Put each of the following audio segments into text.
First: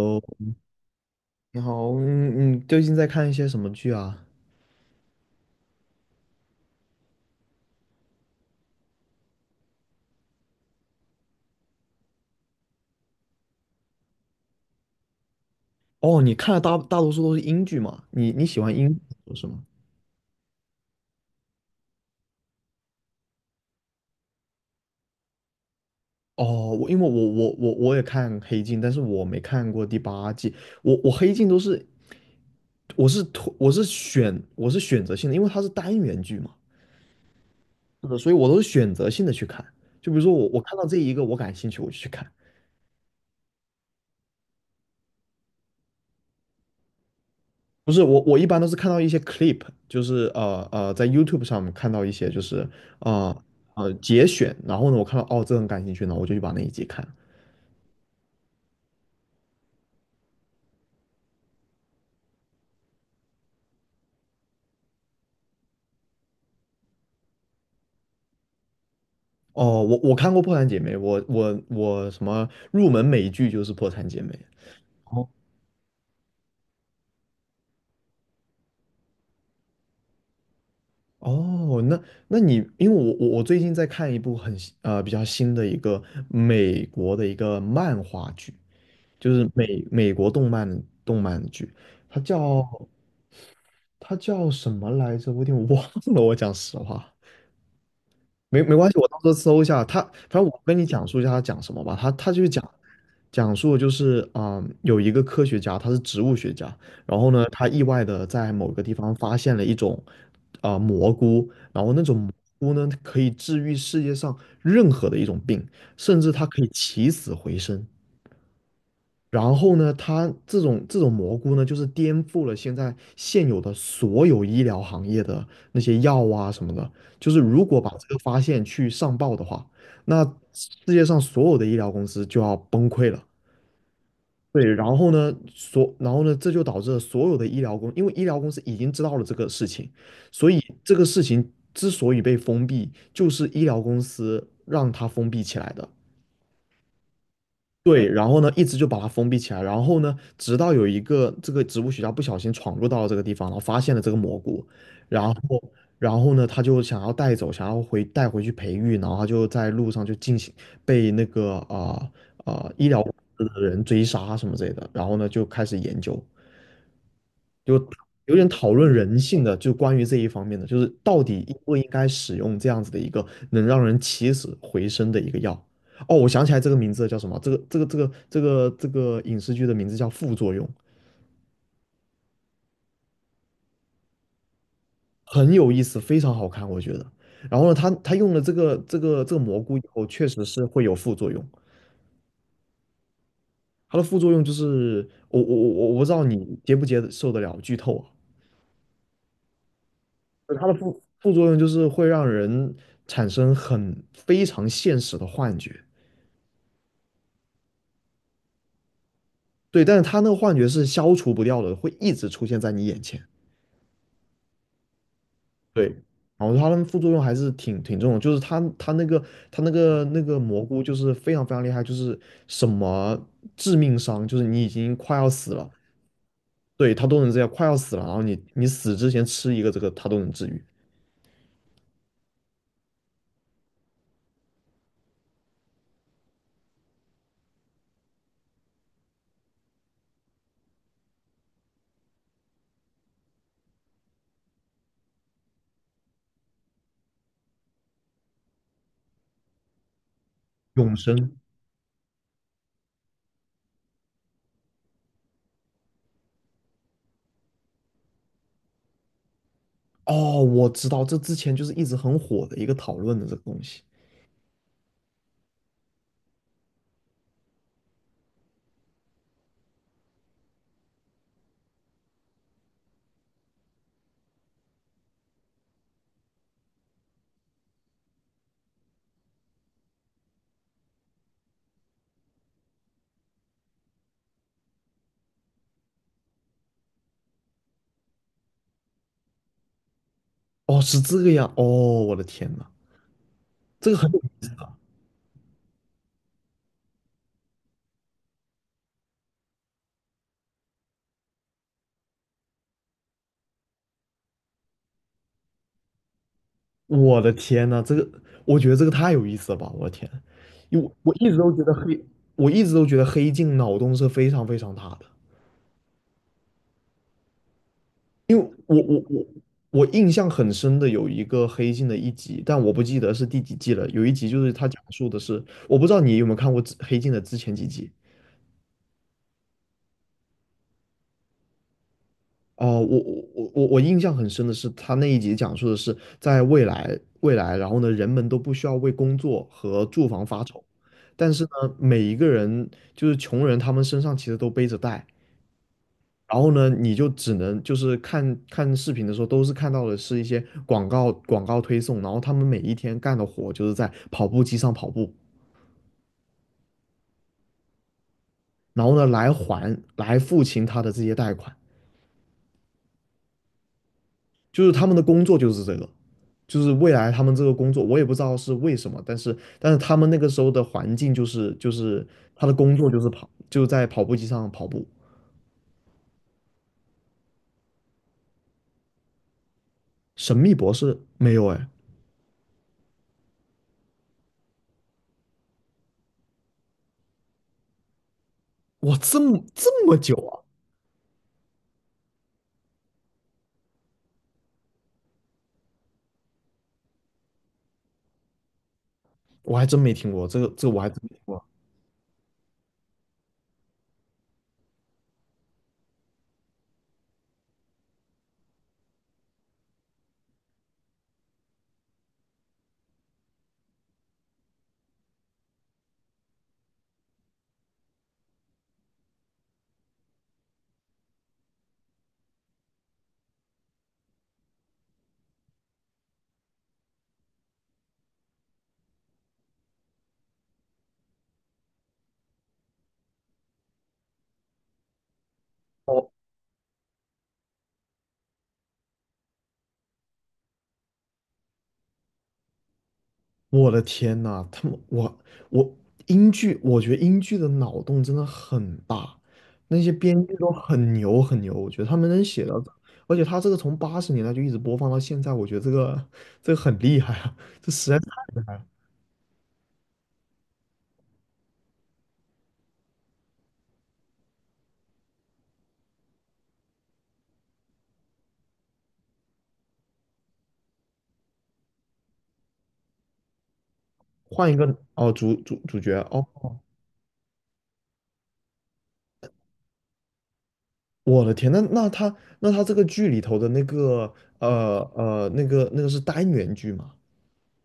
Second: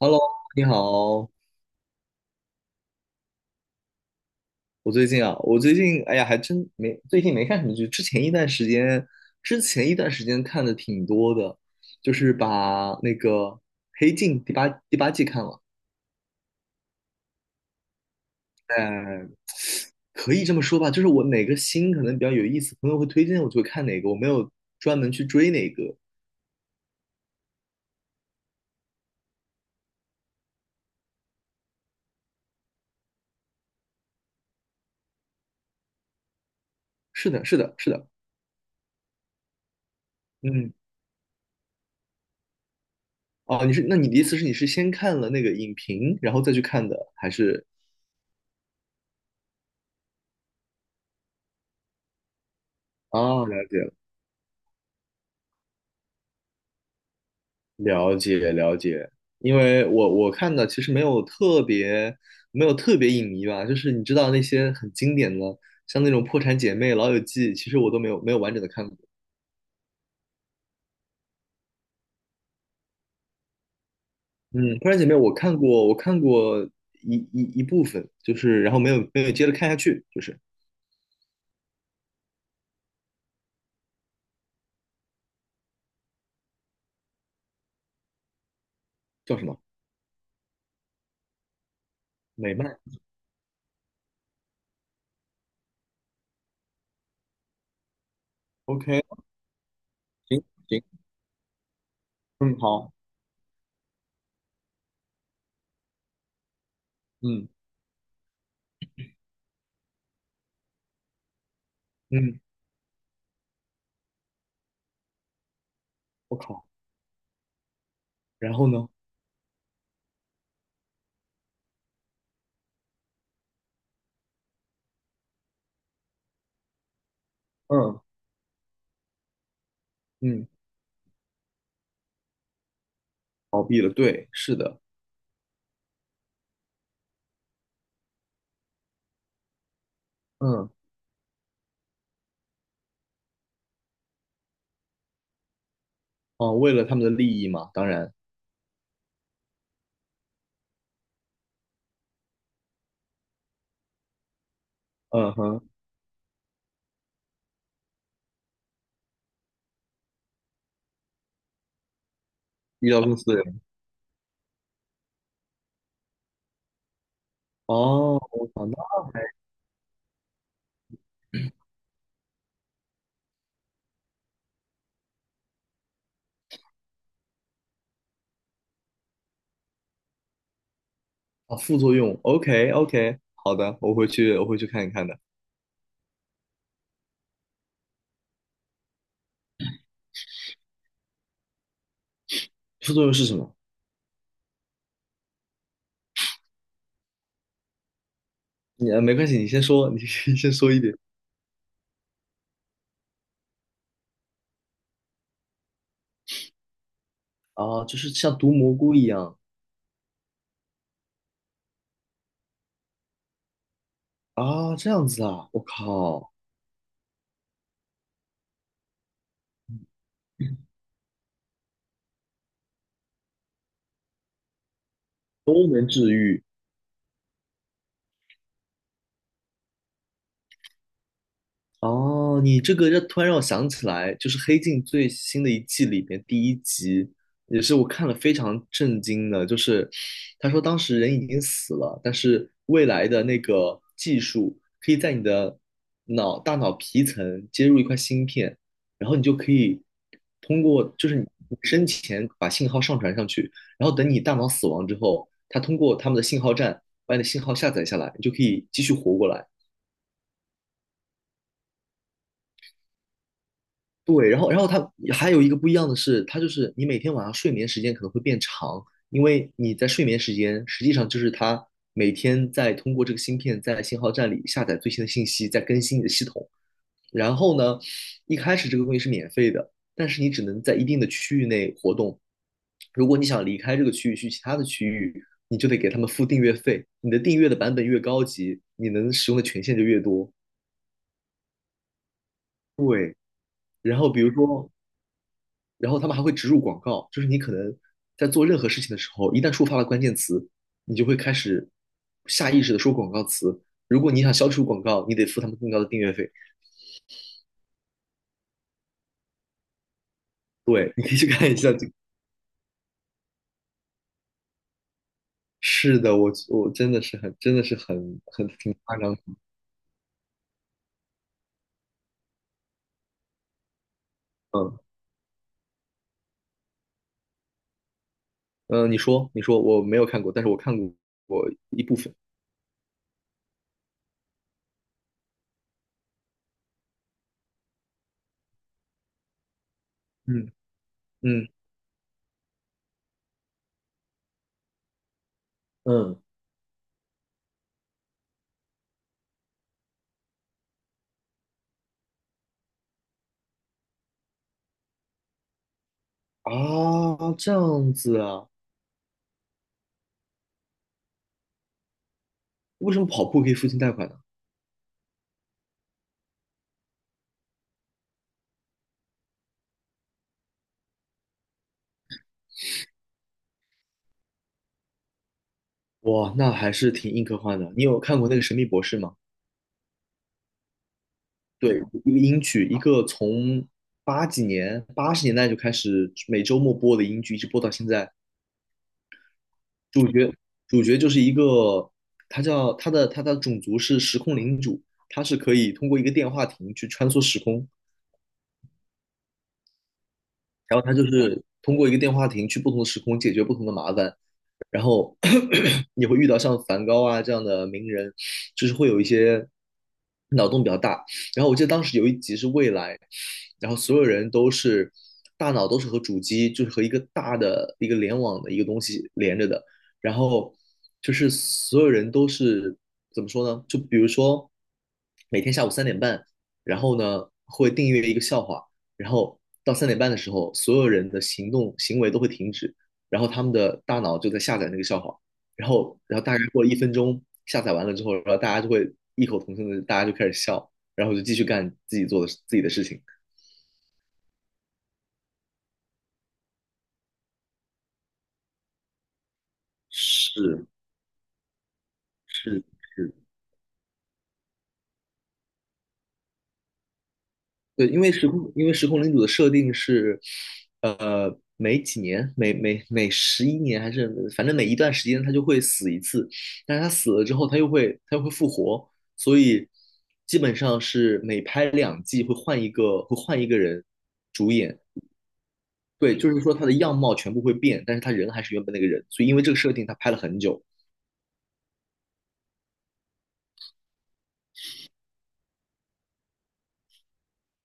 Hello，你好。你好，你最近在看一些什么剧啊？我最近啊，我最近哎呀，还真没最近没看什么剧。之前一段时间看的挺多的，就是把那个《黑镜》第八季看了。哦，你看的大多数都是英剧嘛？你喜欢英剧哎，是吗？可以这么说吧，就是我哪个新可能比较有意思，朋友会推荐我就会看哪个，我没有专门去追哪个。哦，因为我也看《黑镜》，但是我没看过第八季。我《黑镜》都是我是选择性的，因为它是单元剧嘛，是的，是的，是的。是的，所以我都是选择性的去看。就比如说我嗯，看到这一个我感兴趣，我就去看。哦，你的意思是你是先看了那个影评，然后再去看的，还是？不是我，我一般都是看到一些 clip，就是在 YouTube 上面看到一些就是呃哦，了解。节选，然后呢，我看到哦这很感兴趣呢，我就去把那一集看。了解了解，因为我看的其实没有特别影迷吧，就是你知道那些很经典的，像那种《破产姐妹》《老友记》，其实我都没有完整的看过。哦，我看过《破产姐妹》，我什么入门美剧就是《破产姐妹》。嗯，《破产姐妹》哦，我看过，我看过一部分，就是然后没有接着看下去，就是哦，那你因为我最近在看一部比较新的一个美国的一个漫画剧，就叫什是么美国动漫剧，它美叫漫他叫什么来着？我有点忘了。我讲实话，没关系，？OK,我到时候搜一下。他。反行正我跟行，你讲述一下他讲什么吧。他就是嗯，讲好，讲述就是有一个科学家，他是植物学家，然后呢，嗯他意外的在某个地方发现了一种蘑菇，然后那种蘑嗯，菇呢可以治愈世界上任何的一种病，甚至我它可靠，以起死回生。然后呢？然后呢，它这种蘑菇呢，就是颠覆了现有的所有医疗行业的那些药啊什么的。就是如果把嗯这个发现去上报的话，那嗯世界上所有的医疗公司就要崩溃了。倒闭了，对，是对，的，然后呢，这就导致了所有的医疗公，因为医疗公司已经知道了这个事情，所以嗯这个事情之所以被封闭，就是医疗公司让它封闭起来的。哦，为了他们的利益嘛，当对，然，然后呢，一直就把它封闭起来，然后呢，直到有一个这个植物学家不小心闯入到了这个地方，然后发现了这个蘑菇，嗯，嗯然后，哼，然后呢，他就想要带走，想要回带回去培育，然后他就在路上就进行被那个医医疗疗公司。的的人追杀什么之类的，然后呢就开始研究。就哦，有点我想讨到论人性的，就关于这一方面的，就是到底应不应该使用这样子的一个能让人起死回生的一个药。哦，我想起来这个名字叫什么？这个影视剧的名字叫《副作用》，啊副作用，OK OK,好的，我回去看一看的。很有意思，非常好看，我觉得。然后呢，他用了这个蘑菇以后，确实是会有副作用。副作用是什么？它的副作用就是，我不知道你接不接受得了剧透啊。你没关系，你先说，你 先它说的一点。副作用就是会让人产生非常现实的幻觉。啊，就是像毒蘑菇一样对，但是他那个幻觉是消除不掉的，会一直出现在你眼前。啊，这样子啊，我对，靠，然后它的副作用还是挺重的，就是他他那个他那个那个蘑菇就是非常非常厉害，就是什么致命伤，就是你已经快要死了，对，他都能这样，快要死了，然后你死之前吃一个这个，他都能治愈哦，你这个突然让我想起来，就是《黑镜》最新的一季里边第一集，也是我看了非常震惊的，就是他说当时人已经死了，但是未来的那个技术可以在你的大脑皮层接入一块芯片，然后你就可以通过永就生。是你生前把信号上传上去，然后等你大脑死亡之后，它通过他们的信号站把你的信号下载下来，你就可以继续活过来。哦，我知道，这之前就是一直很火的一个讨论的这个东西。对，然后它还有一个不一样的是，它就是你每天晚上睡眠时间可能会变长，因为你在睡眠时间实际上就是它每天在通过这个芯片在信号站里下载最新的信息，在更新你的系统。然后呢，一开始这个东西是免费的，但是你只能在一定的区域内活动。如果你想离开这个区域去其他的区域，你就得给他们付订阅费。你的订阅的版本越高级，你能使用的权限就越多。哦，是这个样。哦，我的天呐，这个然很后有比如意思。说然后他们还会植入广告，就是你可能在做任何事情的时候，一旦触发了关键词，你就会开始下意识的说广告词。如果你想消除广告，你得付他们更高的订阅费。我的天呐，这个我觉得这个太有意思了吧！我的天，因为对，你可以去看一下这个。我一直都觉得黑镜脑洞是非常非常大的，是的，我我真的是很真的是很因为很挺我夸我张的我我印象很深的有一个黑镜的一集，但我不记得是第几季了。有一集就是它嗯讲述的是，我不知道你有没有看过之黑镜的之前几集，嗯，你说我没有看过，但是我看过一部分。哦，我印象很深的是，他那一集讲述的是在未来，然后呢，人们都不需要为工作和住房发嗯愁，但是嗯呢，每一个人就是穷人，他们身上其实都背着贷，嗯然后呢，你就只能就是看看视频的时候，都是看到的是一些广告推送，然后他们每一天干的活就是在跑步机上跑步，啊，这样子啊？然后呢，来还来付清他的这些贷款，为什么跑步可以付清贷款呢？就是他们的工作就是这个。就是未来他们这个工作，我也不知道是为什么，但是他们那个时候的环境就是他的工作就是跑，就在跑步机上跑步。哇，那还是挺硬科幻的。你有看过那个《神秘博士》吗？神秘博士没有哎，对，一个英剧，一个从八几年、八十年代就开始每周末播的英剧，一直播到现在。哇，这么主久角啊，主角就是一个，他叫他的种族是时空领主，他是可以通过一个电话亭去穿梭时空，我还真没听过这个，这个然我后还他真就没听是过。通过一个电话亭去不同的时空解决不同的麻烦。然后 你会遇到像梵高啊这样的名人，就是会有一些脑洞比较大。然后我记得当时有一集是未来，然后所有人都是大脑都是和主机，就是和一个大的一个联网的一个东西连着的。然后就是所有人都是怎么说呢？就比如说每天下午三点半，然后呢会订阅一个笑话，然后到三点半的时候，所有人的行动行为都会停止，然后他们的大脑就在下载那个笑话，然后哦，然后大概过了一分钟，下载完了之后，然后大家就会异口同声的，大家就开始笑，然后就继续干自己的事情。我的天呐，他们我我英剧，我觉得英剧的脑洞真的很大，那些编剧都是很牛很牛，我觉得他们能写到，是是，而且他这个从80年代就一直播放到现在，我觉得这个很厉害啊。这对，实在因为时空领主的设定是，呃，每几年每每每十一年还是反正每一段时间他就会死一次，但是他死了之后他又会复活，所以基本上是每拍两季会换一个人换主一个。演。哦，主角对，哦，就是说他的样貌全部会变，但是他人还是原本那个人，所以因为这个设定，他拍了很久。我的天，那这个剧里头的那个那个是单元剧吗？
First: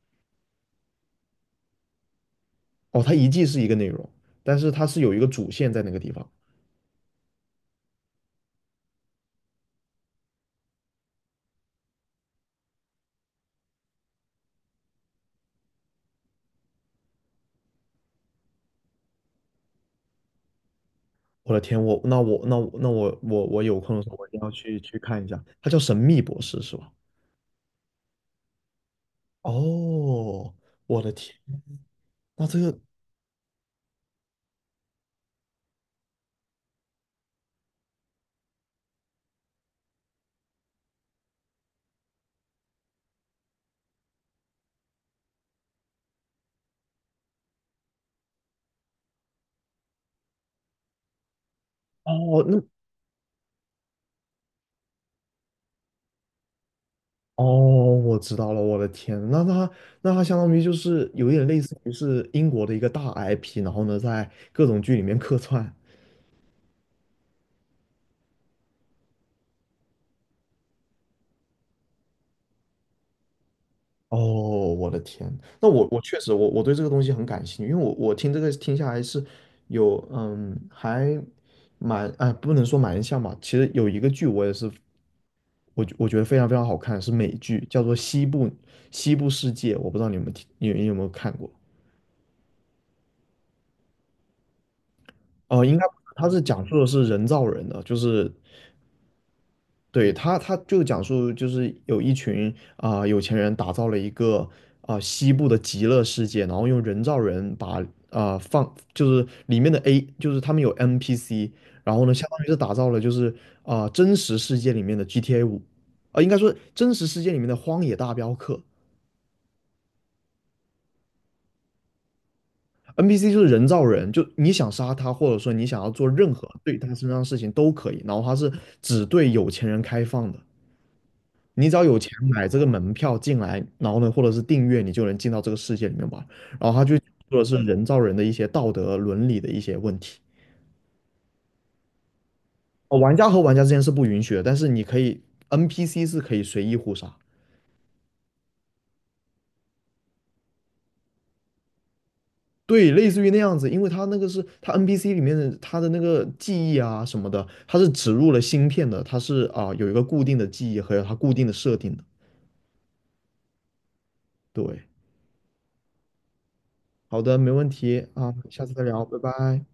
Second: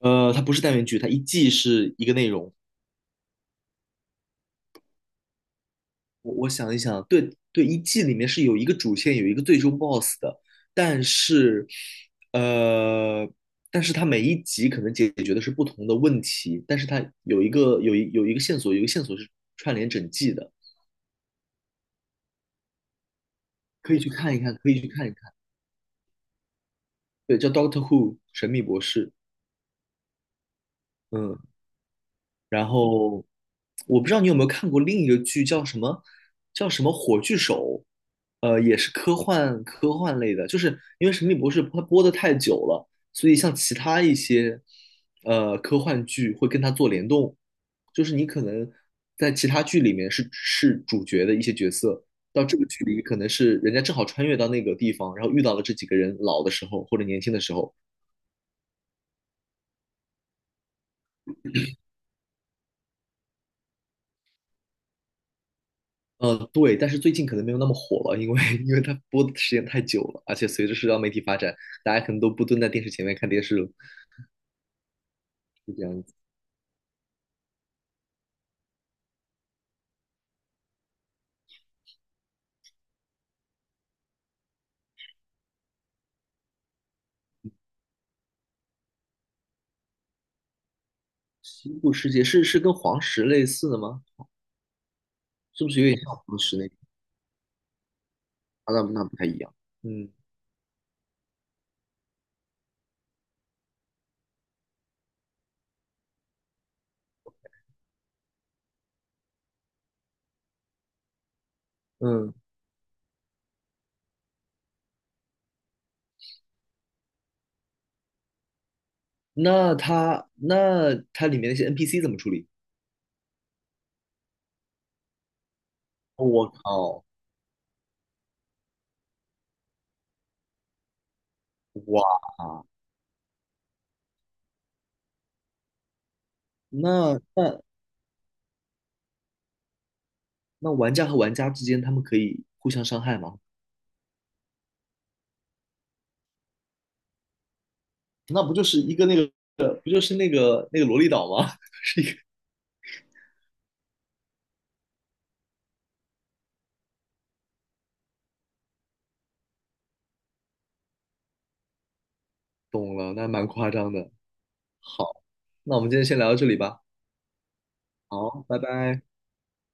呃，它不是单元剧，它一季是一个内容。哦，它一季是一个内容，但是它是有一个主线在那个地方。我我想一想，对对，一季里面是有一个主线，有一个最终 BOSS 的，但是呃，但是它每一集可能解决的是不同的问题，但是它有一个有一个线索，有一个线索是串联整季的，我的天，我那我那我那我我我有空的时候我一定要可去以去去看一看一看。下。它叫《神秘博士》是吧？对，叫 Doctor Who 神秘博士。哦，我的天，嗯，那这然个后我不知道你有没有看过另一个剧，叫什么《火炬手》，呃，也是科幻类的，就是因为《神秘博士》它播的太久了，所以像其他一些呃科幻剧会跟它做联动，就是你可能在其他剧里面是主角的一些角色。哦，到这个剧里，可能是人家正好穿越到那个地方，然后遇到了这几个人老的时候或者年轻的哦，时候，我知道了，我的天，那它相当于就是有一点类似于是英国的一个大 IP，然后呢，在各种剧里面客串。呃，对，但是最近可能没有那么火了，因为 因为它播的时间太久了，而且随着社交媒体发展，大家可能都不蹲在电视前面看电视了，哦，我的天，那是这我样子。确实我对这个东西很感兴趣，因为我听这个听下来是有还蛮哎不能说蛮像吧，其实有一个剧我也是我觉得非常非常好看，是美剧，叫做西部世界》，我不知道你们有听，你有没有看过？西部世界是是跟黄石类似的吗？是哦，不应是该有点像它黄是石讲那个述的是人造人的，就是啊，那那不太一样。嗯对他，他就讲述就是有一群有钱人打造了一个西部的极乐世界，然后用人造人把就是里面的 A 就是他们有 NPC，然后呢相嗯，当于是打造了就是真实世界里面的 GTA5，应该说真实世界里面的荒野大镖客那它里面那些 NPC 怎么处理？，NPC 就是人造人，就你想杀他或者说你想要做任我何对他靠，身上的事情都可以，然后他是只对有钱人开放的。你只要有钱哇，买这个门票进来，然后呢，或者是订阅，你就能进到这个世界里面玩。然后他就那说的那是人造人的一些道德伦理的一些问题。那玩家和玩家之间他们可以互相哦，伤玩害家吗？和玩家之间是不允许的，但是你可以 NPC 是可以随意互杀。那不就是一个那个不就是那个那个萝莉岛吗？对，类似于那样子，因为他那个是他 NPC 里面的他的那个记忆啊什么的，他是植入了芯片的，他是有一个固定的记忆和有它固定的设定的。懂了，那蛮夸张的。对，好，那我们今天先聊到这里吧。好的，没问题啊，好，拜下次再拜。聊，拜拜。